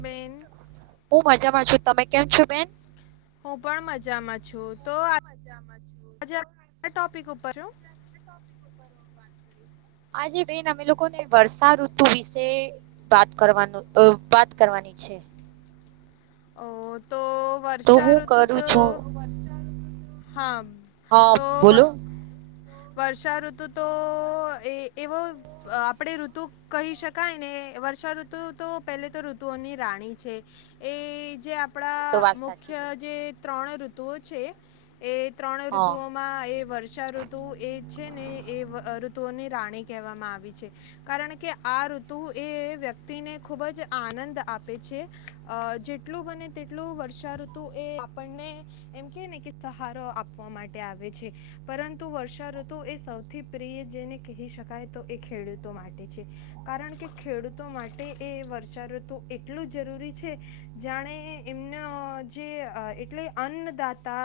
બેન હું મજામાં છું. તમે કેમ છો બેન? હું પણ મજામાં છું હું તો પણ મજામાં છું. આજે તો આ ટોપિક ઉપર છું [unintelligible] વાત કરીશ. આજે બેન અમે લોકોને વર્ષાઋતુ વિશે વાત કરવાનુંઅ વાત કરવાનું ની છે. ઓ તો તો હું વર્ષાઋતુ કરું તો છું હા, હા તો વ બોલો વર્ષાઋતુ તો એ એવો અ આપણેે ઋતુ કહી શકાય ને વર્ષાઋતુ તો પહેલે તો ઋતુઓની રાણી છે. એ એ જે એ તો આપણા વાત સાચી મુખ્ય છે જે ત્રણ ઋતુઓ છે એ ત્રણ હા ઋતુઓમાં એ વર્ષા ઋતુ એ છે ને એ વ અ ઋતુઓની રાણી કહેવામાં આવી છે. કારણ કે આ ઋતુ એ વ્યક્તિને ખૂબ જ આનંદ આપે છે. છે. અ જે એટલું બને તેટલું વર્ષાઋતુ એ આપણને એમ કે ને કે સહારો આપવા માટે આવે છે. પરંતુ વર્ષાઋતુ એ સૌથી પ્રિય જેને કહી શકાય તો એ ખેડૂતો માટે કારણ કે ખેડૂતો માટે એ વર્ષાઋતુ એટલું જરૂરી છે જાણે એમનો જે અ એટલે અન્નદાતા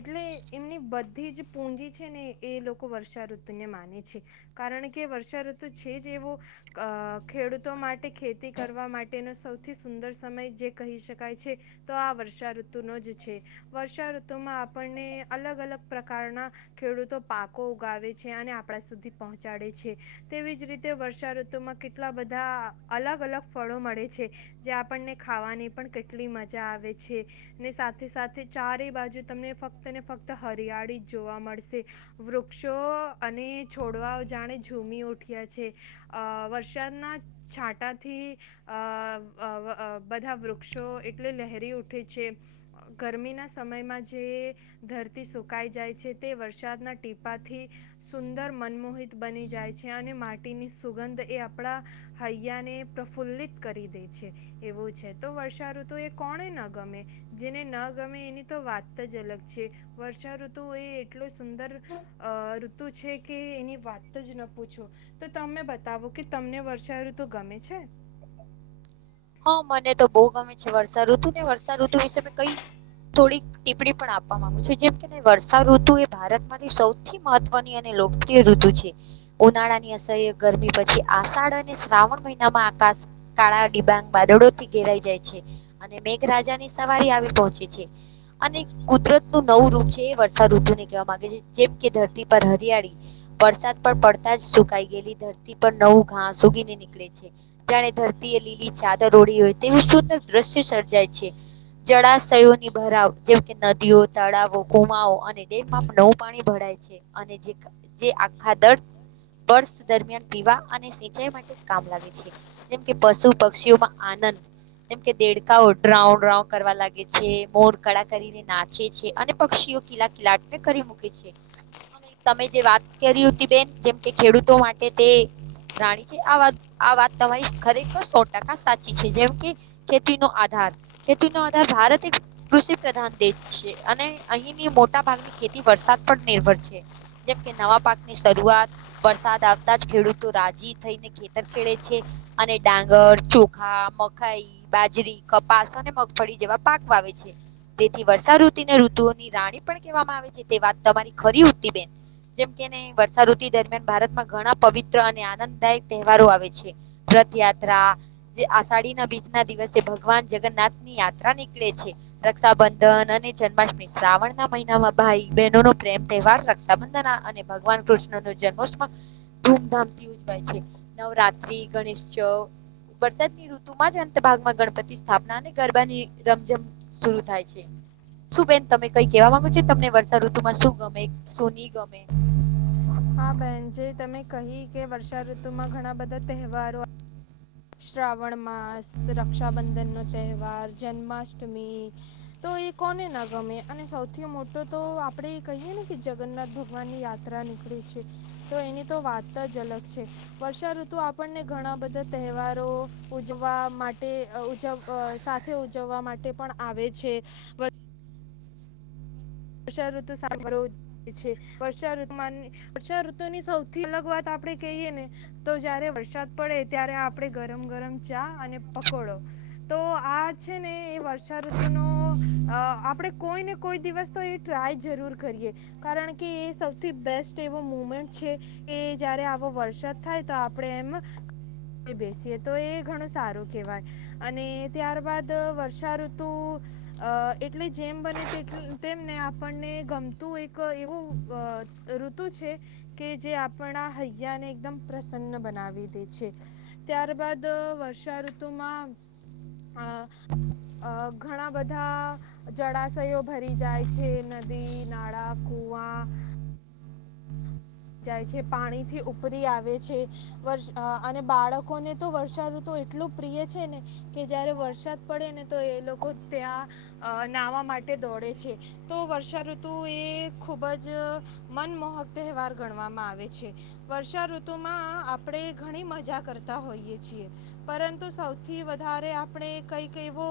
એટલે એમની બ બધી જ પૂંજી છે ને, એ લોકો વર્ષાઋતુને માને છે, કારણ કે વર્ષાઋતુ છે, જેવો અ ખેડૂતો માટે ખેતી કરવા માટેનો સૌથી સુંદર સમય જે કહી શકાય છે, તો આ વર્ષાઋતુનો જ છે, વર્ષાઋતુમાં આપણને અલગ અલ પ્રકારના ખેડૂતો પાકો ઉગાવે છે, અને આપણા સુધી પહોંચાડે છે, તેવી જ રી તે વર્ષાઋતુમાં કેટલા બધા અલગ અલગ ફળો મળે છે, જે આપણને ખાવાની પણ કેટલી મજા આવે છે ને સાથે સાથે ચારે બાજુ તમને ફક્ત ને ફક્ત હરિયા વાડી જોવા મળશે વૃક્ષો અને છોડવાઓ જાણે ઝૂમી ઉઠ્યા છે. અ વરસાદના છાંટાથી અ અ અ બધા વૃ ક્ષો એટલે લહેરી ઉઠે છે, ગરમીના સમયમાં જે ધરતી સુકા કાય જાય છે, તે વરસાદના ટીપાથી સુંદર મનમોહિત બની જાય છે, અને માટી ની સુગંધ એ આપણા હૈયાને પ્રફુલ્લિત કરી દે છે, એવું છે. તો વર્ષાઋતુ એ કોણે ન ગમે? જેને ન ગમે એની તો વાત જ અલગ છે. વર્ષ ર્ષા ઋતુ એ એટલો સુંદર અ ઋતુ છે કે એની વાત જ ન પૂછો. તો તમે બતાવો કે તમને વર્ષાઋતુ ગમે છે? હા, મને તો બહુ ગમે છે. વર્ષાઋતુ ને વર્ષાઋતુ વિશે મે કંઈ થોડીક ટીપ્પણી પણ આપવા માંગુ છું. જેમ કે વર્ષાઋતુ એ ભારતમાંથી સૌથી મહત્વની અને લોકપ્રિય ઋતુ છે. ઉનાળાની અસહ્ય ગરમી પછી આષાઢ અને શ્રાવણ મહિનામાં આકા કાળા ડીબાંગ વાદળોથી ઘેરાઈ જાય છે અને મેઘરાજાની સવા આવી પહોંચ છે અને કુદ રતનું નવું રૂપ છે એ વર્ષાઋતુને કહેવા માંગે છે. જેમ કે ધરતી પર હરિયાળી વરસાદ પર જ સુકાઈ ગયેલી ધરતી પર નવું ઘાસ ઊગીને નીકળે છે. જાણે ધરતી એ લીલી ચાદ દરોડી હોય તેવી સુંદર દ્રશ્ય સર્જાય છે. જળાશયોની ભરાવ જેમ કે નદીઓ તળાવો ગુમાવ અને ડેમમાં નવું પાણી ભડા ય છે, અને જે જે આખા દર પર્સ દરમિયાન પીવા અને સિંચાઈ માટે કામ લાવે છે, જેમ કે પશુ પક્ષીઓમાં આનંદ. જેમ કે દેડકાઓ ડ્રાઉ ડ્રાઉ કરવા લાગે છે, મોર કળા કરીને નાચે છે, અને પક્ષી કિલા કિલાટ ને કરી મૂકે છે. તમે જે વાત કેરી હુતી, બેન જેમ કે ખેડૂતો માટે તે રાણી છે, આ વાત આ વાત તમારી ખરેખર સો ટાકા સા ચી છે, જેમ, કે ખેતીનો આધાર ખેતીનો આધાર ભારત એક કૃષિ પ્રધાન દેશ છે. અને અહીની મોટા ભાગની ખેતી વરસાદ પર નિર્ભર છે. જેમ કે નવા પાકની શરૂઆત વરસાદ આવતા જ ખેડૂતો રાજી થઈને ખેતર ખેડે છે. અને ડાંગર, ચો ખા મખાઈ, બાજરી, કપાસ, અને મગફળી જેવા પાક વાવે છે. તેથી વર્ષા ઋતીને ઋતુઓની રાણી પણ કહેવામાં આવે છે, તે વાત તમારી ખરી ઉતિ બેન જેમ કે, ને વર્ષા ઋતિ દરમિયાન ભારતમાં ઘણા પવિત્ર અને આનંદદાયક તહેવારો આવે છે. રથ યાત્રા જે આષાઢીના બીજના દિવસે ભગવાન જગન્નાથ ની યાત્રા નીકળે છે, રક્ષાબંધન અને જન્માષ્ટમી શ્રાવણના મહિનામાં ભાઈ બહેનોનો પ્રેમ તહેવાર રક્ષાબંધન આ અને ભગવાન કૃષ્ણ જન્મોસમ ધૂમધામથી ઉજવાય છે, નવરાત્રી ગણેશચ વરસાદની ઋતુમાં જ અંત ભાગમાં ગણપતિ સ્થાપના અને ગરબાની રમઝમ શરૂ થાય છે. શું બેન તમે કઈ કેહેવા માંગો છો? તમને વર્ષા ઋતુ માં શું ગમે શું ની ગમે? હા બેહેન જે તમે કહી કે વર્ષાઋતુમાં ઘણા બધા તહેવારો શ્રાવણ માસ રક્ષાબંધન નો તહેવાર જન્માષ્ટમી તો એ કોને ન ગમે અને સૌથી મોટો તો આપણેે એ કહીએ ને કે જગન્નાથ ભગવાનની યાત્રા છે, તો એની તો વાત જ અલગ છે, વર્ષાઋતુ આપણને ઘણા બધા તહેવારો ઉજવા માટે અ ઉજવ અ સાથે ઉજવવા માટે પણ આવે છે. છે વર્ષાઋતુ સાંભળ છે, વર્ષા ઋતુ વર્ષાઋતુની સૌથી અલગ વાત આ ણે કહીએ ને તો જયારે વરસાદ પડે ત્યારે આપણે ગરમ ગરમ ચા અને પકોડો તો આ છે ને એ વર્ષાઋતુ નો અ આપડે કોઈ ને કોઈ દિવસ તો એ- ટ્રાય જરૂર કરીએ કારણ કે એ સૌથી બેસ્ટ એવો મુમેન્ટ છે કે જ્યારે વરસાદ થાય તો આપડે એમ બેસીએ તો એ ઘણું સારું કેહેવાય અને ત્યારબાદ વર્ષાઋતુ અ એટલે જેમ તેટલ બને તેમને આપણને ગમતું એક એવું અ ઋતુ છે કે જે આપણા હૈયા એકદમ પ્રસન્ન બનાવી દે છે ત્યારબદ વર્ષા ઋતુમાં અ અ ઘણા બધા જળાશયો ભરી જાય છે. છેે નદી નાળા કુંવા જાય છે પાણીથી ઉપરી આવે છે અને બાળકોને તો વર્ષાઋતુ એટલું પ્રિય છે, ને કે જયારે વરસાદ પડે ને તો એ લોકો ત્યાં અ નાવા માટે દોડે છે, તો વર્ષાઋતુ એ ખૂબ જ મનમોહક તહેવાર ગણવામાં આવે છે, વર્ષાઋતુ માં આપણે ઘણી મજા કરતા હોઈએ છીએ પરંતુ સૌથી વધારે આપણે કઈક એવો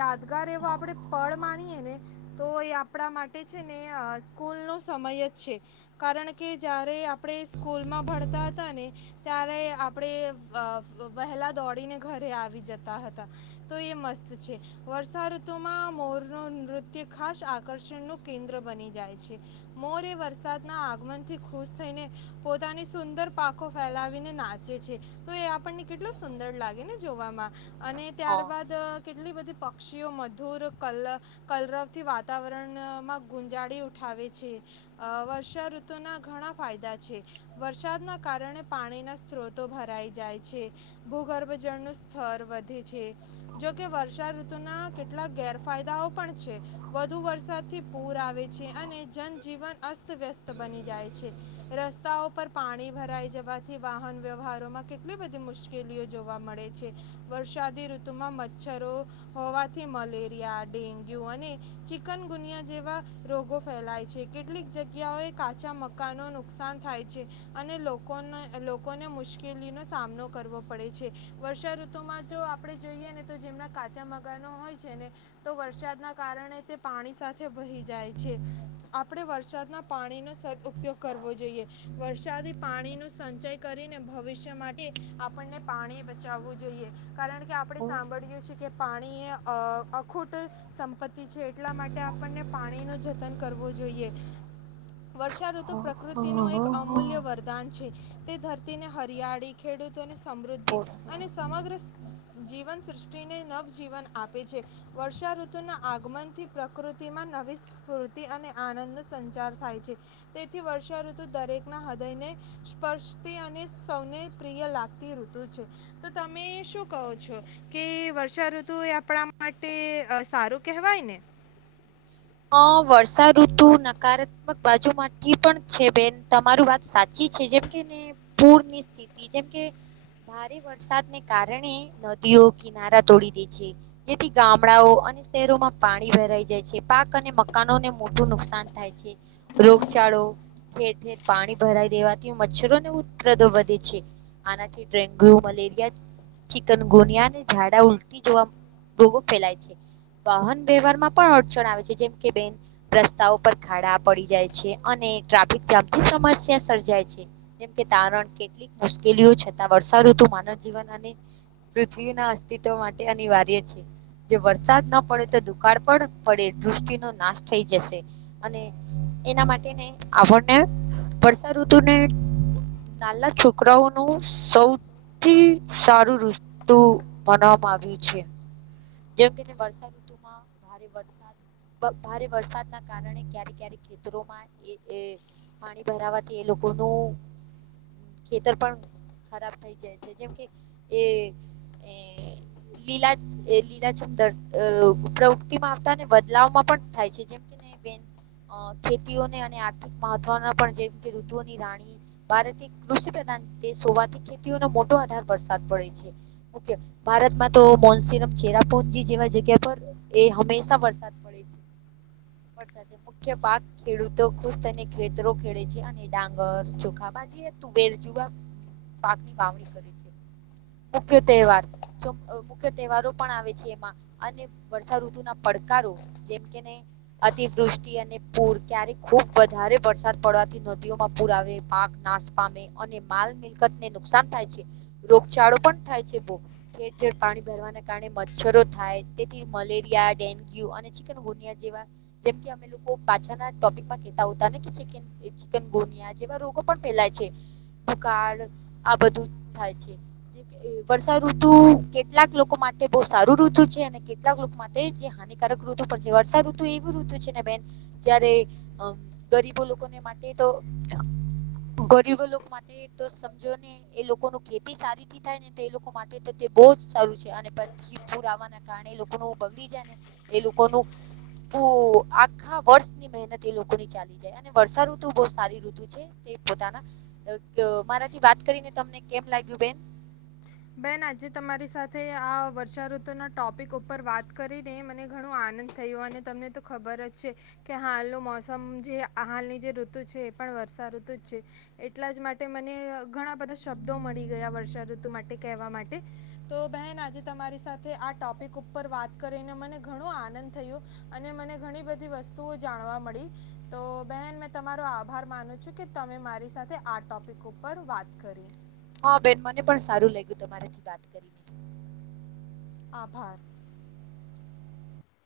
યાદગાર એવો આપણે પળ માની [unintelligible] તો એ આપણા માટે છે, ને સ્કૂલ નો સમય જ છે, કારણ કે જયારે આપણે સ્કૂલમાં ભણતા હતા ને ત્યારે આપણે અ વ વહે લા દોડીને ઘરે આવી જતા હતા તો એ મસ્ત છે, વર્ષાઋતુ માં મોર નૃત્ય ખાસ આકર્ષણનું કેન્દ્ર બની જાય છે, મોર એ વરસાદના આગમન થી ખુશ થઈને પોતાની સુંદર પાખો ફેલાવીને નાચે છે તો એ આપણને કેટલું શું દર લાગે ને જોવામાં અને હા ત્યારબાદ કેટલી બધી પક્ષીઓ મધુર કલ કલરવથી વાતાવરણમાં ગુંજાડી ઉઠાવ- આવે છે વર્ષાઋત- ના ઘણા ફાયદા છે વરસાદના કારણે પાણીના સ્ત્રોતો ભરાઈ જાય છે. ભૂગર્ભ જળનું સ્તર વધે છે જોકે વર્ષાઋતુના કેટલાક ગેરફાય- દાઓ પણ છે વધુ વરસાદથી પૂર આવે છે અને જનજીવન અસ્તવ્યસ્ત- બની જાય છે રસ્તાઓ પર પાણી ભરાઈ જવાથી વાહન વ્યવહારો માં કેટલી બધી- મુશ્કેલીઓ જોવા મળે છે વરસાદી ઋતુમાં મચ્છરો હોવાથી મલેરિયા- ડેન્ગ્યુ અને ચિકનગુનિયા જેવા રોગો ફેલાય છે કેટલીક જગ્યાઓએ- કાચા મકા ન નુકસાન થાય છે અને લોકોને લોકોને મુશ્કેલીનો સામનો કર- કરવો પડે છે વર્ષા ઋતુમાં જો આપડે જોઈએ ને તો જેમના કાચા મકાનો હોય છે ને- તો વરસાદના કારણે તે પાણી સાથે વહી જાય છે આપણે વરસાદના પાણીનો, સદ ઉપયોગ કરવો જોઈએ વરસાદી પાણીનો સંચય કરીને ભવિષ્ય માટે આપ- આપણને પાણી બચાવવું જોઈએ કારણ કે આપણે સાંભળએ છે કે પાણીએ અ અખૂટું- સંપત્તિ છે એટલા માટે આપણને પાણી નું જતન કરવું જોઈએ. [unintelligible] વર્ષાઋતુ પ્રકૃતિનું એક અમૂલ્ય વરદાન છે તે ધરતીને હરિયાળી ખેડૂત- સમૃદ્ધિ અને સમગ્ર સ જીવન સૃષ્ટિને નવ જીવન આપે છે. વર્ષાઋતુના આગમનથી પ્રકૃતિમાં નવી સ્ફૂર્તિ અને આનંદનો સંચાર- થાય છે તેથી વર્ષાઋતુ દરેકના હૃદયને સ્પર્શતી અને સૌને પ્રિય- લાગતી ઋતુ છે તો તમે શું કહો છો કે વર્ષાઋતુ એ આપણા માટે ટે સારું કહેવાય ને. [unintelligible] હ વર્ષાઋતુ નકારાત્મક બાજુમાંથી પણ છે બેન તમારું વાત સાચી જેમ કેને પૂરની સ્થિતિ જેમ કે ભારે વરસાદને કારણે નદીઓ કિનારા તોડી દે છે જેથી ગામડાઓ શહેરોમાં પાણી વહેરાઈ જાય છે પાક અને મકાનોને મોટું નુકસાન થાય છે રોગચળો ઠેર ઠેર પાણી ભરાઈ દેવાથી મચ્છરો ને ઉપ્રદો વધે છે આનાથી ડેન્ગ્યુ મલેરિયા ચિકન ગોનિયા અને ઝાડા ઉલટી જેવા રોગો ફેલાય છે વાહન વ્યવહાર માં પણ અડચણ આવે છે જેમ કે બેન રસ્તાઓ પર ખાડા પડી જાય છે અને ટ્રાફિક જામથી સમસ્યા સ છે જેમ કે કારણ કેટલીક મુશ્કેલીઓ છતાં વર્ષાઋતુ માનવ જીવન અને પૃથ્વીના અસ્તિત્વ માટે અનિવાર્ય છે જે વરસાદ ન પડે તો દુકાળ પણ પડે સૃષ્ટિ નો નાશ થઈ જશે અને એના માટેને આપણને વર્ષા ઋતુને નાના છોકરાઓનું સૌ સથી સારું ઋતુ મનાવામાં આવ્યું છે જેમ કે વર્ષા ઋતુમાં ભારે વરસાદ ભારે વરસાદના કારણે ક્યારેક ક્યારેક ખેતરોમાં એ પાણી ભરાવાથી એ લોકોનું ખેતર પણ ખરાબ થઈ જાય છે જેમ કે એ એ લીલા લીલાચંદર પ્રવૃતિમાં આવતા ને બદલાવમાં પણ થાય છે જેમ કે બેન અ ખેતીઓને અને આર્થિક મહત્વના પણ જે રીતે ઋતુઓની રાણી ભાર કૃષિ પ્રધાન તે સોવાથી ખેતીઓનો મોટો આધાર વરસાદ પડે છે ઓકે ભારતમાં તો મોન્સનમ ચેરાપુંજી જેવા જગ્યા પર એ હંમેશા વર પડે છે મુખ્ય પાક ખેડૂતો ખુશ થઈને ખેતરો ખેડે છે અને ડાંગર ચોખા તું બેર જુવા પાક ની વાવણી કરી છે મુખ્ય તહેવાર મુખ્ય તહેવારો પણ આવે છે એમાં અને વર્ષાઋતુના પડકારો જેમ કેને અતિવૃષ્ટિ અને પૂર ક્યારેક ખુબ વધારે વરસાદ પડવાથી નદીઓમાં પુરાવે પાક નાશ પામે અને માલ મિલકતને નુકસાન થાય છે રોગચળો પણ થાય ઠેર ઠેર પાણી ભરવાના કારણે મચ્છરો થાય તેથી મલેરિયા ડેન્ગ્યુ અને ચિકન ગુનિયા જેવા જેવા જેમકે અમે લોકો પાછળ ના ટોપિક મે કહેતા હતા ને કે ચિકન ગુનિયા જેવા રોગો પણ ફેલાય છે ભકાળ આ બધું થાય છે વર્ષા ઋતુ કેટલાક લોકો માટે બહ સારું ઋતુ છે અને કેટલાક લોકો માટે જે હાનિકારક ઋતુ વર્ષા ઋતુ એવું ઋતુ છે ને મેન જાયારે ગરીબો લોકોને માટે તો ગરીબો લોકો માટે તો સમજો ને એ લોકો ન ખેતી સારીથી થાય ને તો એ લોકો માટે બહ જ સારું છે અને પછી પૂર આવવાના કારણે એ લોકોનું બગડી જાય ને એ લોકોનું પુ આખા વર્ષની મહેનત એ લોકોની ચાલી જાય અને વર્ષાઋતુ બહ સારી ઋતુ છે કે પોતાના મારાથી વાત કરીને તમને કેમ લાગ્યું બેન બેન આજે તમારી સાથે આ વર્ષાઋતુ ના ટોપિક ઉપર વાત કરીને મને ઘણ આનંદ આનંદ થયો અને તમને તો ખબર જ છે કે હાલનું મોસમ જે હાલની જે ઋતુ છે એ પણ વર્ષા ઋતુ જ છે એટલા જ માટે મને ઘણા બધા શબ્દો મળી ગયા વર્ષા ઋતુ માટે કહેવા માટે તો બેન આજે તમારી સાથે આ ટોપિક ઉપર વાત કરીને મને ઘણો આ આનંદ થયો અને મને ઘણી બધી વસ્તુઓ જાણવા મળી તો બહેન મેં તમારો આભાર માનું છું કે તમે મારી સાથે આ ટોપિક ઉપર વાત કરી હા બેન મને પણ સારું લાગ્યું તમારાથી વાત કરીને આભાર